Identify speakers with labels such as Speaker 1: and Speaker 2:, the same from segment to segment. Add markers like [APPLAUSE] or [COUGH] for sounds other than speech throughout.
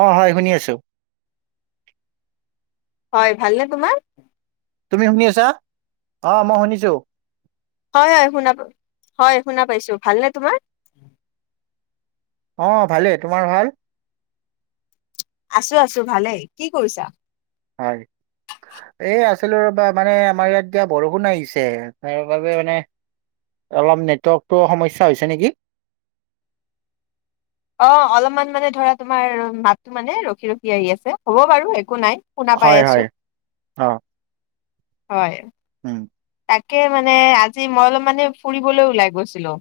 Speaker 1: অ হয় শুনি আছোঁ।
Speaker 2: হয় ভালনে তোমাৰ?
Speaker 1: তুমি শুনি আছা? অ মই শুনিছো।
Speaker 2: হয় হয় শুনা হয় শুনা পাইছো। ভালনে তোমাৰ?
Speaker 1: অ ভালেই। তোমাৰ ভাল?
Speaker 2: আছো আছো ভালেই। কি কৰিছা?
Speaker 1: হয়। এই আছিলো ৰবা মানে আমাৰ ইয়াত এতিয়া বৰষুণ আহিছে তাৰ বাবে মানে অলপ নেটৱৰ্কতটো সমস্যা হৈছে নেকি?
Speaker 2: অ অলপমান মানে ধৰা তোমাৰ মাতটো মানে ৰখি ৰখি আহি আছে হ'ব বাৰু, একো নাই। শুনা পাই
Speaker 1: হয় হয়
Speaker 2: আছো।
Speaker 1: অ
Speaker 2: হয়।
Speaker 1: উম।
Speaker 2: তাকে মানে আজি মই অলপ মানে ফুৰিবলৈ ওলাই গৈছিলোঁ।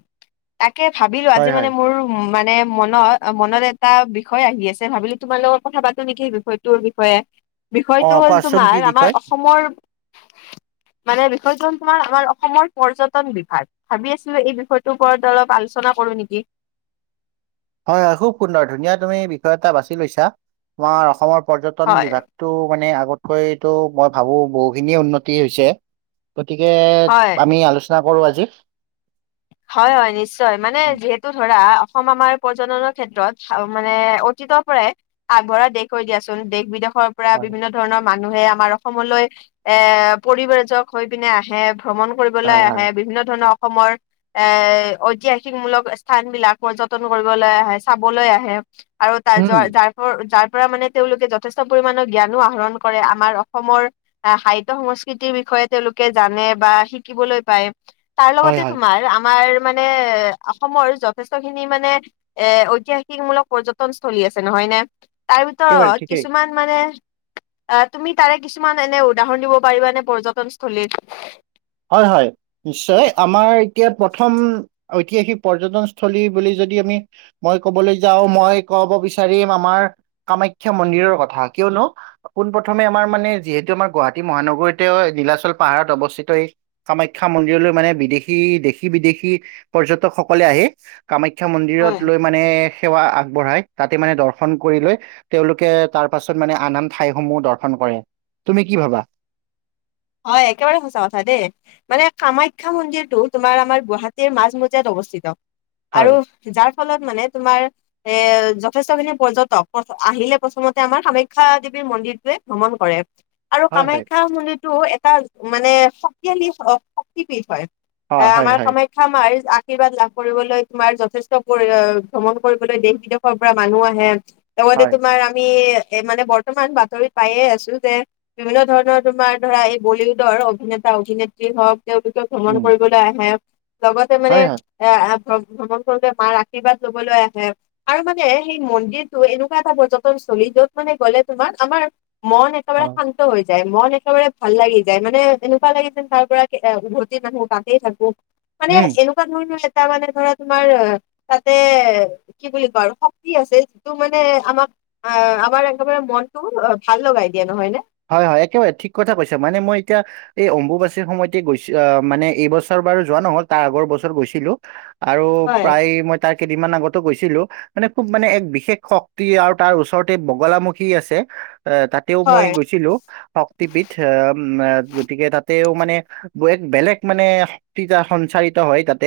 Speaker 2: তাকে ভাবিলো
Speaker 1: হয়
Speaker 2: আজি
Speaker 1: হয়
Speaker 2: মানে মোৰ উ মানে মনত মনত এটা বিষয় আহি আছে ভাবিলো তোমাৰ লগত কথা পাতো নেকি সেই বিষয়টোৰ বিষয়ে।
Speaker 1: অ
Speaker 2: বিষয়টো হ'ল
Speaker 1: কোৱাচোন
Speaker 2: তোমাৰ
Speaker 1: কি
Speaker 2: আমাৰ
Speaker 1: বিষয়
Speaker 2: অসমৰ মানে হয় জন তোমাৰ আমাৰ অসমৰ পৰ্যটন বিভাগ। ভাবি আছিলো এই বিষয়টোৰ ওপৰত অলপ আলোচনা কৰো নেকি।
Speaker 1: হয় হয় খুব সুন্দৰ ধুনীয়া তুমি বিষয় এটা বাছি লৈছা তোমাৰ অসমৰ পৰ্যটন
Speaker 2: হয়
Speaker 1: বিভাগ। টো মানে আগতকৈটো মই ভাবো বহুখিনিয়ে উন্নতি হৈছে। গতিকে
Speaker 2: হয়
Speaker 1: আমি আলোচনা কৰো আজি।
Speaker 2: হয় হয় নিশ্চয় মানে
Speaker 1: উম,
Speaker 2: যিহেতু ধৰা অসম আমাৰ পৰ্যটনৰ ক্ষেত্ৰত মানে অতীতৰ পৰাই আগবঢ়া দেশ হৈ দিয়াচোন, দেশ-বিদেশৰ পৰা
Speaker 1: হয়
Speaker 2: বিভিন্ন ধৰণৰ মানুহে আমাৰ অসমলৈ এ পৰিবজক হৈ পিনে আহে, ভ্ৰমণ কৰিবলৈ
Speaker 1: হয় হয়
Speaker 2: আহে বিভিন্ন ধৰণৰ অসমৰ এ ঐতিহাসিকমূলক স্থান বিলাক, পৰ্যতন কৰিবলৈ আহে, চাবলৈ আহে, আৰু তাৰ
Speaker 1: উম
Speaker 2: যাৰ যাৰ পৰা মানে তেওঁলোকে যথেষ্ট পৰিমণৰ জ্ঞানো আহৰণ কৰে, আমাৰ অসমৰ সাহিত্য সংস্কৃতিৰ বিষয়ে তেওঁলোকে জানে বা শিকিবলৈ পায়, তাৰ
Speaker 1: হয়
Speaker 2: লগতে
Speaker 1: হয়
Speaker 2: [UNINTELLIGIBLE] আমাৰ মানে অসমৰ যথেষ্ট খিনি মানে এ ঐতিহাসিকমূলক পৰ্যটনস্থলী আছে নহয় নে? তাৰ
Speaker 1: একেবাৰে
Speaker 2: ভিতৰত
Speaker 1: ঠিকেই
Speaker 2: কিছুমান মানে আ তুমি তাৰে কিছুমান এনে উদাহৰণ দিব পাৰিবা এনে পৰ্যটনস্থলীত?
Speaker 1: হয়', হয়',। নিশ্চয়, আমাৰ এতিয়া প্ৰথম ঐতিহাসিক পৰ্যটনস্থলী বুলি যদি আমি মই কবলৈ যাও, মই কব বিচাৰিম আমাৰ কামাখ্যা মন্দিৰৰ কথা কিয়নো পোনপ্ৰথমে আমাৰ মানে যিহেতু আমাৰ গুৱাহাটী মহানগৰীতেও নিলাচল পাহাৰত অৱস্থিত এই কামাখ্যা মন্দিৰলৈ মানে বিদেশী দেশী-বিদেশী পৰ্যটক সকলে আহি কামাখ্যা মন্দিৰত
Speaker 2: হয়,
Speaker 1: লৈ মানে সেৱা আগবঢ়ায়। তাতে মানে দৰ্শন কৰি লৈ তেওঁলোকে তাৰ পাছত মানে আন -আন ঠাইসমূহ দৰ্শন কৰে। তুমি কি ভাবা?
Speaker 2: হয় একেবাৰে সঁচা কথা দে। মানে কামাখ্যা মন্দিৰটো তোমাৰ আমাৰ গুৱাহাটীৰ মাজমজিয়াত অৱস্থিত
Speaker 1: হয়
Speaker 2: আৰু যাৰ ফলত মানে তোমাৰ এ যথেষ্ট খিনি পৰ্যটক, আহিলে প্ৰথমতে আমাৰ কামাখ্যা দেৱীৰ মন্দিৰটোৱে ভ্ৰমণ কৰে। আৰু
Speaker 1: হয় হয়
Speaker 2: কামাখ্যা মন্দিৰতো এটা মানে শক্তিশালী শক্তিপীঠ হয়।
Speaker 1: অ
Speaker 2: এ
Speaker 1: হয়
Speaker 2: আমাৰ
Speaker 1: হয়
Speaker 2: কামা মাখ্যা মাৰ আশীৰ্বাদ লাভ কৰিবলৈ তোমাৰ যথেষ্ট পৰি ভ্ৰমণ কৰিবলৈ দেশ বিদেশ ৰ পৰা মানুহ আহে, লগতে
Speaker 1: হয়
Speaker 2: তোমাৰ আমি এ মানে বৰ্তমান বাতৰিত পায়ে আছো, যে বিভিন্ন ধৰণৰ তোমাৰ ধৰা এই বলিউডৰ অভিনেতা, অভিনেত্ৰী হওক তেওঁলোকে ভ্ৰমণ কৰিবলৈ আহে। লগতে মানে এ ভ -ভ্ৰমণ কৰোতে মাৰ আৰ্শীৰ্বাদ লবলৈ আহে। আৰু মানে সেই মন্দিৰটো এনেকুৱা এটা পৰ্যটনস্থলী যত মানে গ'লে তোমাৰ আমাৰ মন এ একেবাৰে শান্ত হৈ যায়। মন একেবাৰে ভাল লাগি যায়, মানে এনেকুৱা লাগি যেন তাৰ পৰা এ উভতি নাহো, তাতে থাকো, মানে এনেক কোৱা ধৰণৰ এটা মানে ধৰা তোমাৰ তাতে কি বুলি কয় আৰু শক্তি আছে, যিটো মানে আমাক আ, আমাৰ একদম মনটো ভাল লগাই দিয়ে নহয় নে?
Speaker 1: হয়', হয়', একেবাৰে ঠিক কথা কৈছা, মানে মই এতিয়া এই অম্বুবাচীৰ সময়তে গৈছিল আহ মানে এইবছৰ বাৰু যোৱা নহল, তাৰ আগৰ বছৰ গৈছিলো। আৰু
Speaker 2: হয়
Speaker 1: প্ৰায় মই তাৰ কেইদিনমান আগতো গৈছিলো মানে খুব মানে এক বিশেষ শক্তি আৰু তাৰ ওচৰতে বগলামুখী আছে এ তাত তেও মই
Speaker 2: হয়
Speaker 1: গৈছিলো শক্তিপীঠ, এ গতিকে তাতেও মানে এক বেলেগ মানে শক্তিযা সঞ্চাৰিত হয় তাতে।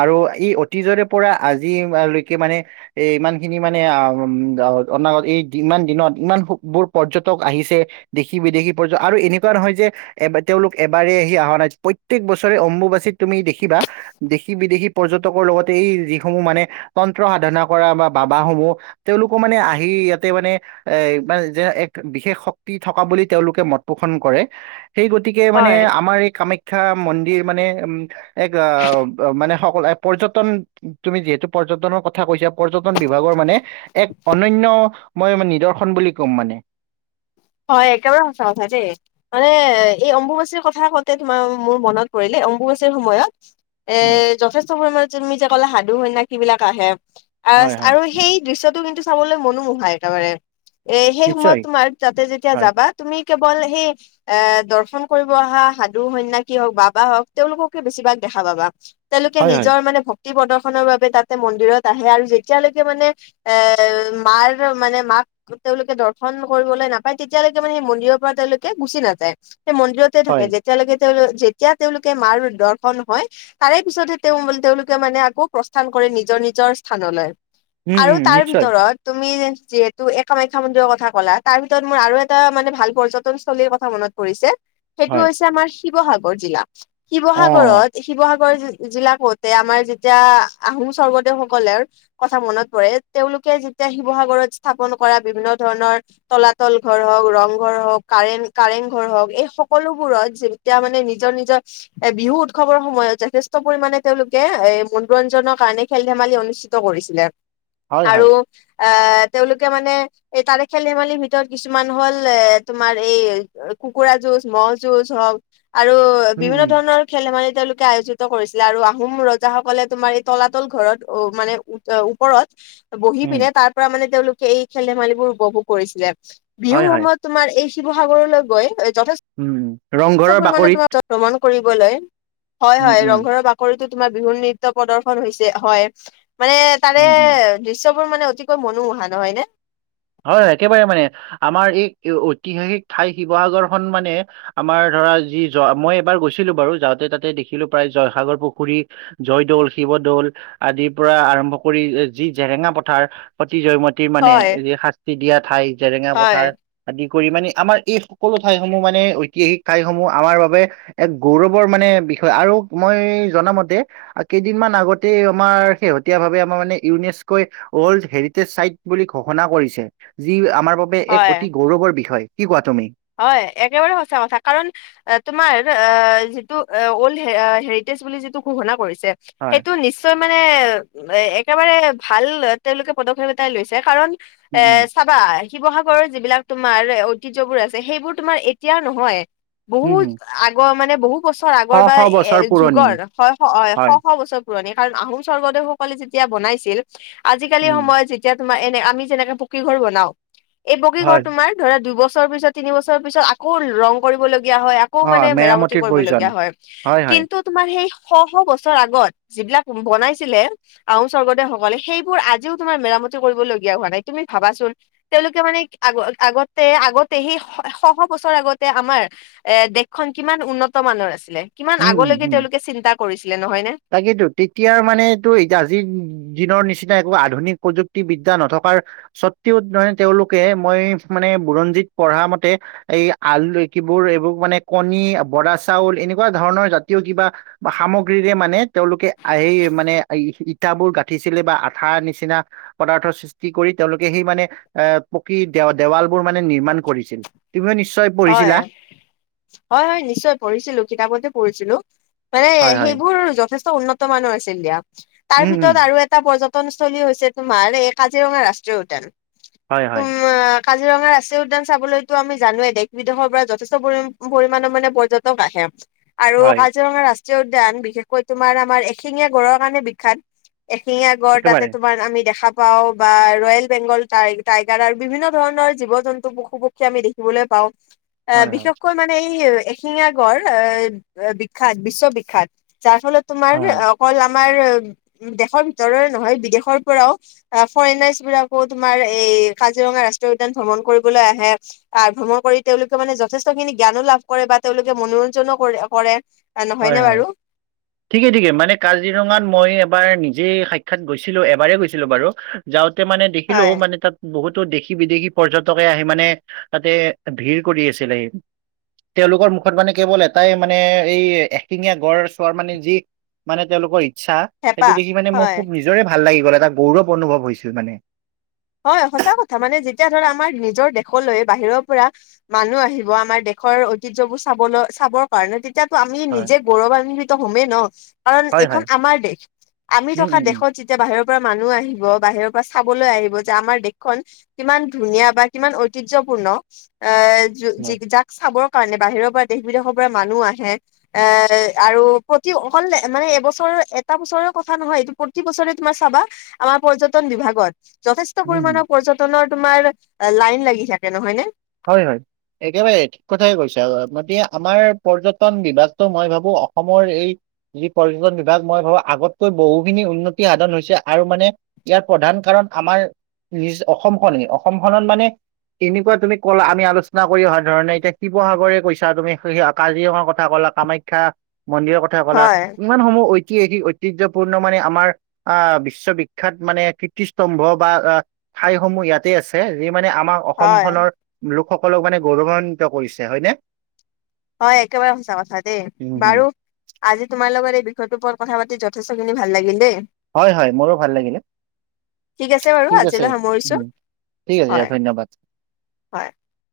Speaker 1: আৰু ই অতীজৰে পৰা আজি লৈকে মানে এ ইমান খিনি মানে আহ অনাগত এই ইমান দিনত, ইমানবোৰ পৰ্যটক আহিছে, দেশী-বিদেশী পৰ্য আৰু এনেকুৱা নহয় যে এব তেওঁলোক এবাৰ আহি অহা নাই, প্ৰত্যেক বছৰে অম্বুবাচিত তুমি দেখিবা দেশী, বিদেশী পৰ্যটকৰ লগতে এই যিসমূহ মানে তন্ত্ৰ সাধনা কৰা বা বাবা সমূহ তেওঁলোকো মানে আহি ইয়াতে মানে এ মানে যে এক বিশেষ শ পি থকা বুলি তেওঁলোকে মত পোষণ কৰে সেই গতিকে মানে
Speaker 2: হয়
Speaker 1: আমাৰ এই কামা শিক্ষা মন্দিৰ মানে উম এক আহ মানে সকলো পৰ্যটন তুমি যিহেতু পৰ্যটনৰ কথা কৈছা পৰ্যটন বিভাগৰ মানে এক অনন্য মই নিদৰ্শন বুলি কম মানে।
Speaker 2: হয়, একেবাৰে সঁচা কথা দেই। মানে এই অম্বুবাচীৰ কথা কওঁতে তোমাৰ মোৰ মনত পৰিলে অম্বুবাচীৰ সময়ত এ
Speaker 1: উম
Speaker 2: যথেষ্ট পৰিমাণে তুমি যে কলা সাধু, সন্যাসী বিলাক আহে। আ
Speaker 1: হয়
Speaker 2: আৰু
Speaker 1: হয়
Speaker 2: সেই দৃশ্যটো কিন্তু চাবলৈ মনোমোহা একেবাৰে এ সেই সময়ত
Speaker 1: নিশ্চয়
Speaker 2: তোমাৰ তাতে যেতিয়া
Speaker 1: হয়
Speaker 2: যাবা তুমি কেৱল সেই এ দৰ্শন কৰিব আহা সাধু সন্ন্যাসী হওক বাবা হওক তেওঁলোককে বেছিভাগ দেখা পাবা। তেওঁলোকে
Speaker 1: হয় হয়
Speaker 2: নিজৰ মানে ভক্তি প্ৰদৰ্শনৰ বাবে তাতে মন্দিৰত আহে আৰু যেতিয়ালৈকে মানে এ মাৰ মানে মাক তেওঁলোকে দৰ্শন কৰিবলে নাপায় তেতিয়ালৈকে মানে সেই মন্দিৰৰ পৰা তেওঁলোকে গুচি নযায়, সেই মন্দিৰতে থাকে
Speaker 1: হয়
Speaker 2: যে তিয়া তেওঁলোকে তেওঁলো যেতিয়া তেওঁলোকে মাৰ দৰ্শন হয়। তাৰে পিছতহে তেওঁ তেওঁলোকে মানে আকৌ প্ৰস্থান কৰে নিজৰ নিজৰ স্থানলৈ।
Speaker 1: উম
Speaker 2: আৰু
Speaker 1: উম
Speaker 2: তাৰ
Speaker 1: নিশ্চয়
Speaker 2: ভিতৰত তুমি যিহেতু এ কামাখ্যা মন্দিৰৰ কথা ক'লা তাৰ ভিতৰত মোৰ আৰু এটা মানে ভাল পৰ্যটনস্থলীৰ কথা মনত পৰিছে সেইটো
Speaker 1: হয়
Speaker 2: হৈছে আমাৰ শিৱসাগৰ জিলা
Speaker 1: অ
Speaker 2: শিৱসাগৰত শিৱসাগৰ জিলা কওঁতে আমাৰ যেতিয়া আহোম স্বৰ্গদেউসকলৰ কথা মনত পৰে তেওঁলোকে যেতিয়া শিৱসাগৰত স্থাপন কৰা বিভিন্ন ধৰণৰ তলাতল ঘৰ হওঁক, ৰং ঘৰ হওক, কাৰেন কাৰেং ঘৰ হওক এই সকলোবোৰত যে তিয়া মানে নিজৰ নিজৰ এ বিহু উৎসৱৰ সময়ত যথেষ্ট পৰিমানে তেওঁলোকে এ মনোৰঞ্জনৰ কাৰণে খেল ধেমালি অনুষ্ঠি- ত কৰিছিলে
Speaker 1: হয়
Speaker 2: আৰু
Speaker 1: হয়
Speaker 2: এ তেওঁলোকে মানে এই তাৰে খেল ধেমালি- ভিতৰত কিছুমান হ'ল এ তোমাৰ এই কুকুৰা যুঁজ, ম'হ যুঁজ হওক আৰু
Speaker 1: উম
Speaker 2: বিভিন্ন
Speaker 1: উম
Speaker 2: ধৰণৰ খেল ধেমালি তেওঁলোকে আয়োজিত কৰিছিলে আৰু আহোম ৰজাসকলে তোমাৰ এই তলাতল ঘৰত অ মানে ওত ত ওত ওপৰত বহি
Speaker 1: উম
Speaker 2: পিনে তাৰ পৰা মানে তেওঁলোকে এই খেল ধেমালিবোৰ উপভোগ কৰিছিলে।
Speaker 1: হয়
Speaker 2: বিহুৰ
Speaker 1: হয়
Speaker 2: সময়ত তোমাৰ এই শিৱসাগৰলৈ গৈ যথে-
Speaker 1: উম উ ৰংঘৰৰ বাকৰিত
Speaker 2: ভ্ৰমণ কৰিবলৈ হয়
Speaker 1: উম
Speaker 2: হয়
Speaker 1: উম
Speaker 2: ৰংঘৰৰ বা- কৰিতো তোমাৰ বিহু নৃত্যৰ প্ৰদৰ্শন হৈছে হয় মানে তাৰে
Speaker 1: উম উম
Speaker 2: দৃশ্যবোৰ মানে অতিকৈ মনোমোহা নহয় নে?
Speaker 1: হয় হয় একেবাৰে মানে আমাৰ এই ঐতিহাসিক ঠাই শিৱসাগৰখন মানে আমাৰ ধৰা যি মই এবাৰ গৈছিলো বাৰু যাওঁতে তাতে দেখিলো প্ৰায় জয়সাগৰ পুখুৰী জয়দৌল শিৱদৌল আদিৰ পৰা আৰম্ভ কৰি যি জেৰেঙা পথাৰ সতী জয়ম তী মানে
Speaker 2: হয়
Speaker 1: এই শাস্তি দিয়া ঠাই জেৰেঙা
Speaker 2: হয়
Speaker 1: পথাৰ আদি কৰি মানে আমাৰ এই সকলো ঠাইসমূহ মানে ঐতিহাসিক ঠাইসমূহ আমাৰ বাবে এক গৌৰৱৰ মানে বিষয় আৰু মই জনামতে আৰু কেইদিনমান আগতেই আমাৰ শেহতীয়া ভাৱে আমাৰ মানে ইউনেস্কই ৱল্ড হেৰিটেজ চাইট বুলি ঘোষণা কৰিছে। যি আমাৰ বাবে এক
Speaker 2: হয়।
Speaker 1: অতি গৌৰৱৰ বিষয় কি কোৱা তুমি?
Speaker 2: হয় একেবাৰে সঁচা কথা কাৰণ এ তোমাৰ এ যিটো ৱল্ড হেৰিটেজ বুলি যিটো ঘোষণা কৰিছে।
Speaker 1: হয়
Speaker 2: সেইটো নিশ্চয় মানে একেবাৰে ভাল তেওঁলোকে পদক্ষেপ এটাই লৈছে কাৰণ এ
Speaker 1: উম উম
Speaker 2: চাবা শিৱসাগৰৰ যিবিলাক তোমাৰ ঐতিহ্যবোৰ আছে। সেইবোৰ তোমাৰ এতিয়া নহয়
Speaker 1: উম
Speaker 2: বহুত
Speaker 1: হম
Speaker 2: আগৰ মানে বহুত বছৰ
Speaker 1: শ
Speaker 2: আগৰ বা
Speaker 1: শ বছৰ
Speaker 2: এ
Speaker 1: পুৰণি
Speaker 2: যুগৰ হয় হয় শ শ বছ পুৰণিকাল আহোম স্বৰ্গদেউসকলে যেতিয়া বনাইছিল, আজিকালি
Speaker 1: উম
Speaker 2: সময়ত যে যেতিয়া তোমাৰ এনে আমি যেনেকে পকী ঘৰ বনাও, এই পকী ঘৰ
Speaker 1: হয়
Speaker 2: তোমাৰ ধৰা দুইবছৰ পিছত তিনি বছৰৰ পিছত আকৌ ৰং কৰিবলগীয়া হয় আকৌ
Speaker 1: অ
Speaker 2: মানে মেৰামতি
Speaker 1: মেৰামতিৰ প্ৰয়োজন
Speaker 2: কৰিবলগীয়া হয়
Speaker 1: হয় হয়
Speaker 2: কিন্তু তোমাৰ সেই শ শ বছৰ আগত যিবিলাক বনাইছিলে আহোম স্বৰ্গদেউসকলে সেইবোৰ আজিও তোমাৰ মেৰামতি কৰিবলগীয়া হোৱা নাই তুমি ভাবাচোন। তেওঁলোকে মানে আগ আগতে আগত সেই শ শ বছৰ আগতে আমাৰ এ দেশখন কিমান উন্নত মানৰ আছিলে। কিমান
Speaker 1: উম উম
Speaker 2: আগলৈকে
Speaker 1: উম
Speaker 2: তেওঁলোকে চিন্তা কৰিছিলে নহয় নে?
Speaker 1: তাকেইতো তেতিয়া মানে এইটো আজি দিনৰ নিচিনা একো আধুনিক প্ৰযুক্তিবিদ্যা নথকাৰ সত্বেও মানে তেওঁলোকে মই মানে বুৰঞ্জীত পঢ়া মতে এই আল ৰৈকিবোৰ এইবোৰ মানে কণী, বৰা চাউল এনেকুৱা ধৰণৰ জাতীয় কিবা বা সামগ্ৰীৰে মানে তেওঁলোকে আহ সেই মানে ই -ইটাবোৰ গাঁঠিছিলে বা আঠাৰ নিচিনা পদাৰ্থ সৃষ্টি কৰি তেওঁলোকে সেই মানে এ পকী দে -দেৱালবোৰ মানে নিৰ্মাণ কৰিছিল। তুমি নিশ্চয়
Speaker 2: হয়,
Speaker 1: পঢ়িছিলা
Speaker 2: হয় হয় নিশ্চয় পঢ়িছিলো কিতাপতে পঢ়িছিলো। মানে
Speaker 1: হয় হয়
Speaker 2: সেইবোৰ যথেষ্ট উন্নত মানৰ আছিল দিয়া, তাৰ
Speaker 1: উম উম
Speaker 2: ভিতৰত আৰু এ টা পৰ্যটনস্থলী হৈছে তোমাৰ এই কাজিৰঙা ৰাষ্ট্ৰীয় উদ্যান।
Speaker 1: হয় হয়
Speaker 2: তোমক কাজিৰঙা ৰাষ্ট্ৰীয় উদ্যান চাবলৈতো আমি জানোৱে দেশ বিদেশৰ পৰা যথেষ্ট পৰি পৰিমাণৰ মানে পৰ্যটক আহে আৰু
Speaker 1: হয়
Speaker 2: কাজিৰঙা ৰা ট্ৰীয় উদ্যান বিশেষকৈ তোমাৰ আমাৰ এশিঙীয়া গড়ৰ কাৰণে বিখ্যাত। এশিঙীয়া গড় তাতে
Speaker 1: একেবাৰে
Speaker 2: তোমাৰ আমি দেখা পাও বা ৰয়েল বেংগল টাই টাইগাৰাৰ বিভিন্ন ধৰণৰ জীৱ - জন্তু, পশু - পক্ষী আমি দেখিবলৈ পাওঁ। অ
Speaker 1: হয় হয় হয়
Speaker 2: বিশেষকৈ মানে এই এ শিঙীয়া গড় এ বিখ্যাত বিশ্ববিখ্যাত, যাৰ ফলত তোমাৰ
Speaker 1: হয়
Speaker 2: অ কল আমাৰ দেশৰ ভিতৰৰে নহয় বিদেশৰ পৰাও আহ ফৰেইনাৰ্চ বিলাকো তোমাৰ এই কাজিৰঙা ৰাষ্ট্ৰীয় উদ্যান ভ্ৰমণ কৰিবলৈ আহে। আৰ ভ্ৰমণ কৰি তেওঁলোকে মানে যথেষ্টখিনি জ্ঞানো লাভ কৰে বা তেওঁলোকে মনোৰঞ্জনো কৰে কৰে।
Speaker 1: হয়
Speaker 2: নহয়নে
Speaker 1: হয়।
Speaker 2: বাৰু
Speaker 1: ঠিকে ঠিকে মানে কাজিৰঙাত মই এবাৰ নিজেই সাক্ষাৎ গৈছিলো এবাৰেই গৈছিলো বাৰু। যাওঁতে মানে দেখিলো
Speaker 2: হয়
Speaker 1: মানে তাত বহুতো দেশী - বিদেশী পৰ্যটকে আহি মানে তাতে ভিৰ কৰি আছিলে। তেওঁলোকৰ মুখত মানে কেৱল এটাই মানে এই এশিঙীয়া গড় চোৱাৰ মানে যি মানে তেওঁলোকৰ ইচ্ছা,
Speaker 2: হেঁপাহ
Speaker 1: সেইটো দেখি মানে মোৰ
Speaker 2: হয়
Speaker 1: খুব নিজ নিজৰে ভাল লাগি গল এটা গৌৰৱ অনুভৱ হৈছিল মানে।
Speaker 2: হয় সঁচা কথা মানে যেতিয়া ধৰা আমাৰ নিজৰ দেশলৈ বাহিৰৰ পৰা মানুহ আহিব আমাৰ দেশৰ ঐতিহ্যবোৰ চাবলৈ চাবৰ কাৰণে তে তিয়া আমি
Speaker 1: হয়
Speaker 2: নিজে গৌৰৱান্বিত হমেই ন কাৰণ
Speaker 1: হয়
Speaker 2: এইখন
Speaker 1: হয়
Speaker 2: আমাৰ দেশ, আমি
Speaker 1: উম
Speaker 2: থকা
Speaker 1: উম
Speaker 2: দেশত যেতিয়া বাহিৰৰ পৰা মানুহ আহিব, বাহিৰৰ পৰা চাবলৈ আহিব যে আমাৰ দেশখন কিমান ধুনীয়া বা কিমান ঐতিহ্যপূৰ্ণ, এ
Speaker 1: উম
Speaker 2: যি
Speaker 1: হয়
Speaker 2: যাক চাবৰ কাৰণে বাহিৰৰ পৰা দেশ - বিদেশৰ পৰা মানুহ আহে। এ আৰু প্ৰতি অকল মানে এবছৰৰ এটা বছৰৰ কথা নহয় এইটো প্ৰতি বছৰে তোমাৰ চাবা আমাৰ পৰ্যটন বিভাগত যথেচ ট
Speaker 1: উম
Speaker 2: পৰিমাণৰ পৰ্যটনৰ তোমাৰ লাইন লাগি থাকে নহয় নে?
Speaker 1: হয় হয়। একেবাৰে ঠিক কথাই কৈছে গতিকে আমাৰ পৰ্যটন বিভাগটো মই ভাবো অসমৰ এই যি পৰ্যটন বিভাগ মই ভাবো আগতকৈ বহুখিনি উন্নতি সাধন হৈছে আৰু মানে ইয়াৰ প্ৰধান কাৰণ আমাৰ নিজ অসমখনেই, অসমখনত মানে তেনেকুৱা তুমি কলা আমি আলচনা অহা ধৰণে এতিয়া শিৱসাগৰে কৈছা তুমি সেই কাজিৰঙাৰ কথা ক'লা, কামাখ্যা মন্দিৰৰ কথা কলা,
Speaker 2: হয়,
Speaker 1: ইমানসমূহ ঐতিহাসিক ঐতিহ্যপূৰ্ণ মানে আমাৰ আ বিশ্ববিখ্যাত মানে কীৰ্ত্তিস্তম্ভ বা আ ঠাইসমূহ ইয়াতে আছে যি মানে আমাৰ অসম
Speaker 2: হয়,
Speaker 1: খনৰ লোকসকলক মানে গৌৰৱান্বিত কৰিছে হয়নে?
Speaker 2: হয় একেবাৰে সঁচা কথা দেই
Speaker 1: উম, হুম।
Speaker 2: বাৰু। আজি তোমাৰ লগৰ এই বিষয়টোৰ ওপৰত কথা পাতি যথেষ্টখিনি ভাল লাগিল দেই।
Speaker 1: হয় হয় মোৰো ভাল লাগিলে।
Speaker 2: আছে বাৰু
Speaker 1: ঠিক আছে,
Speaker 2: আজিলৈ সামৰিছো
Speaker 1: উম ঠিক আছে
Speaker 2: হয়,
Speaker 1: ধন্যবাদ।
Speaker 2: হয়।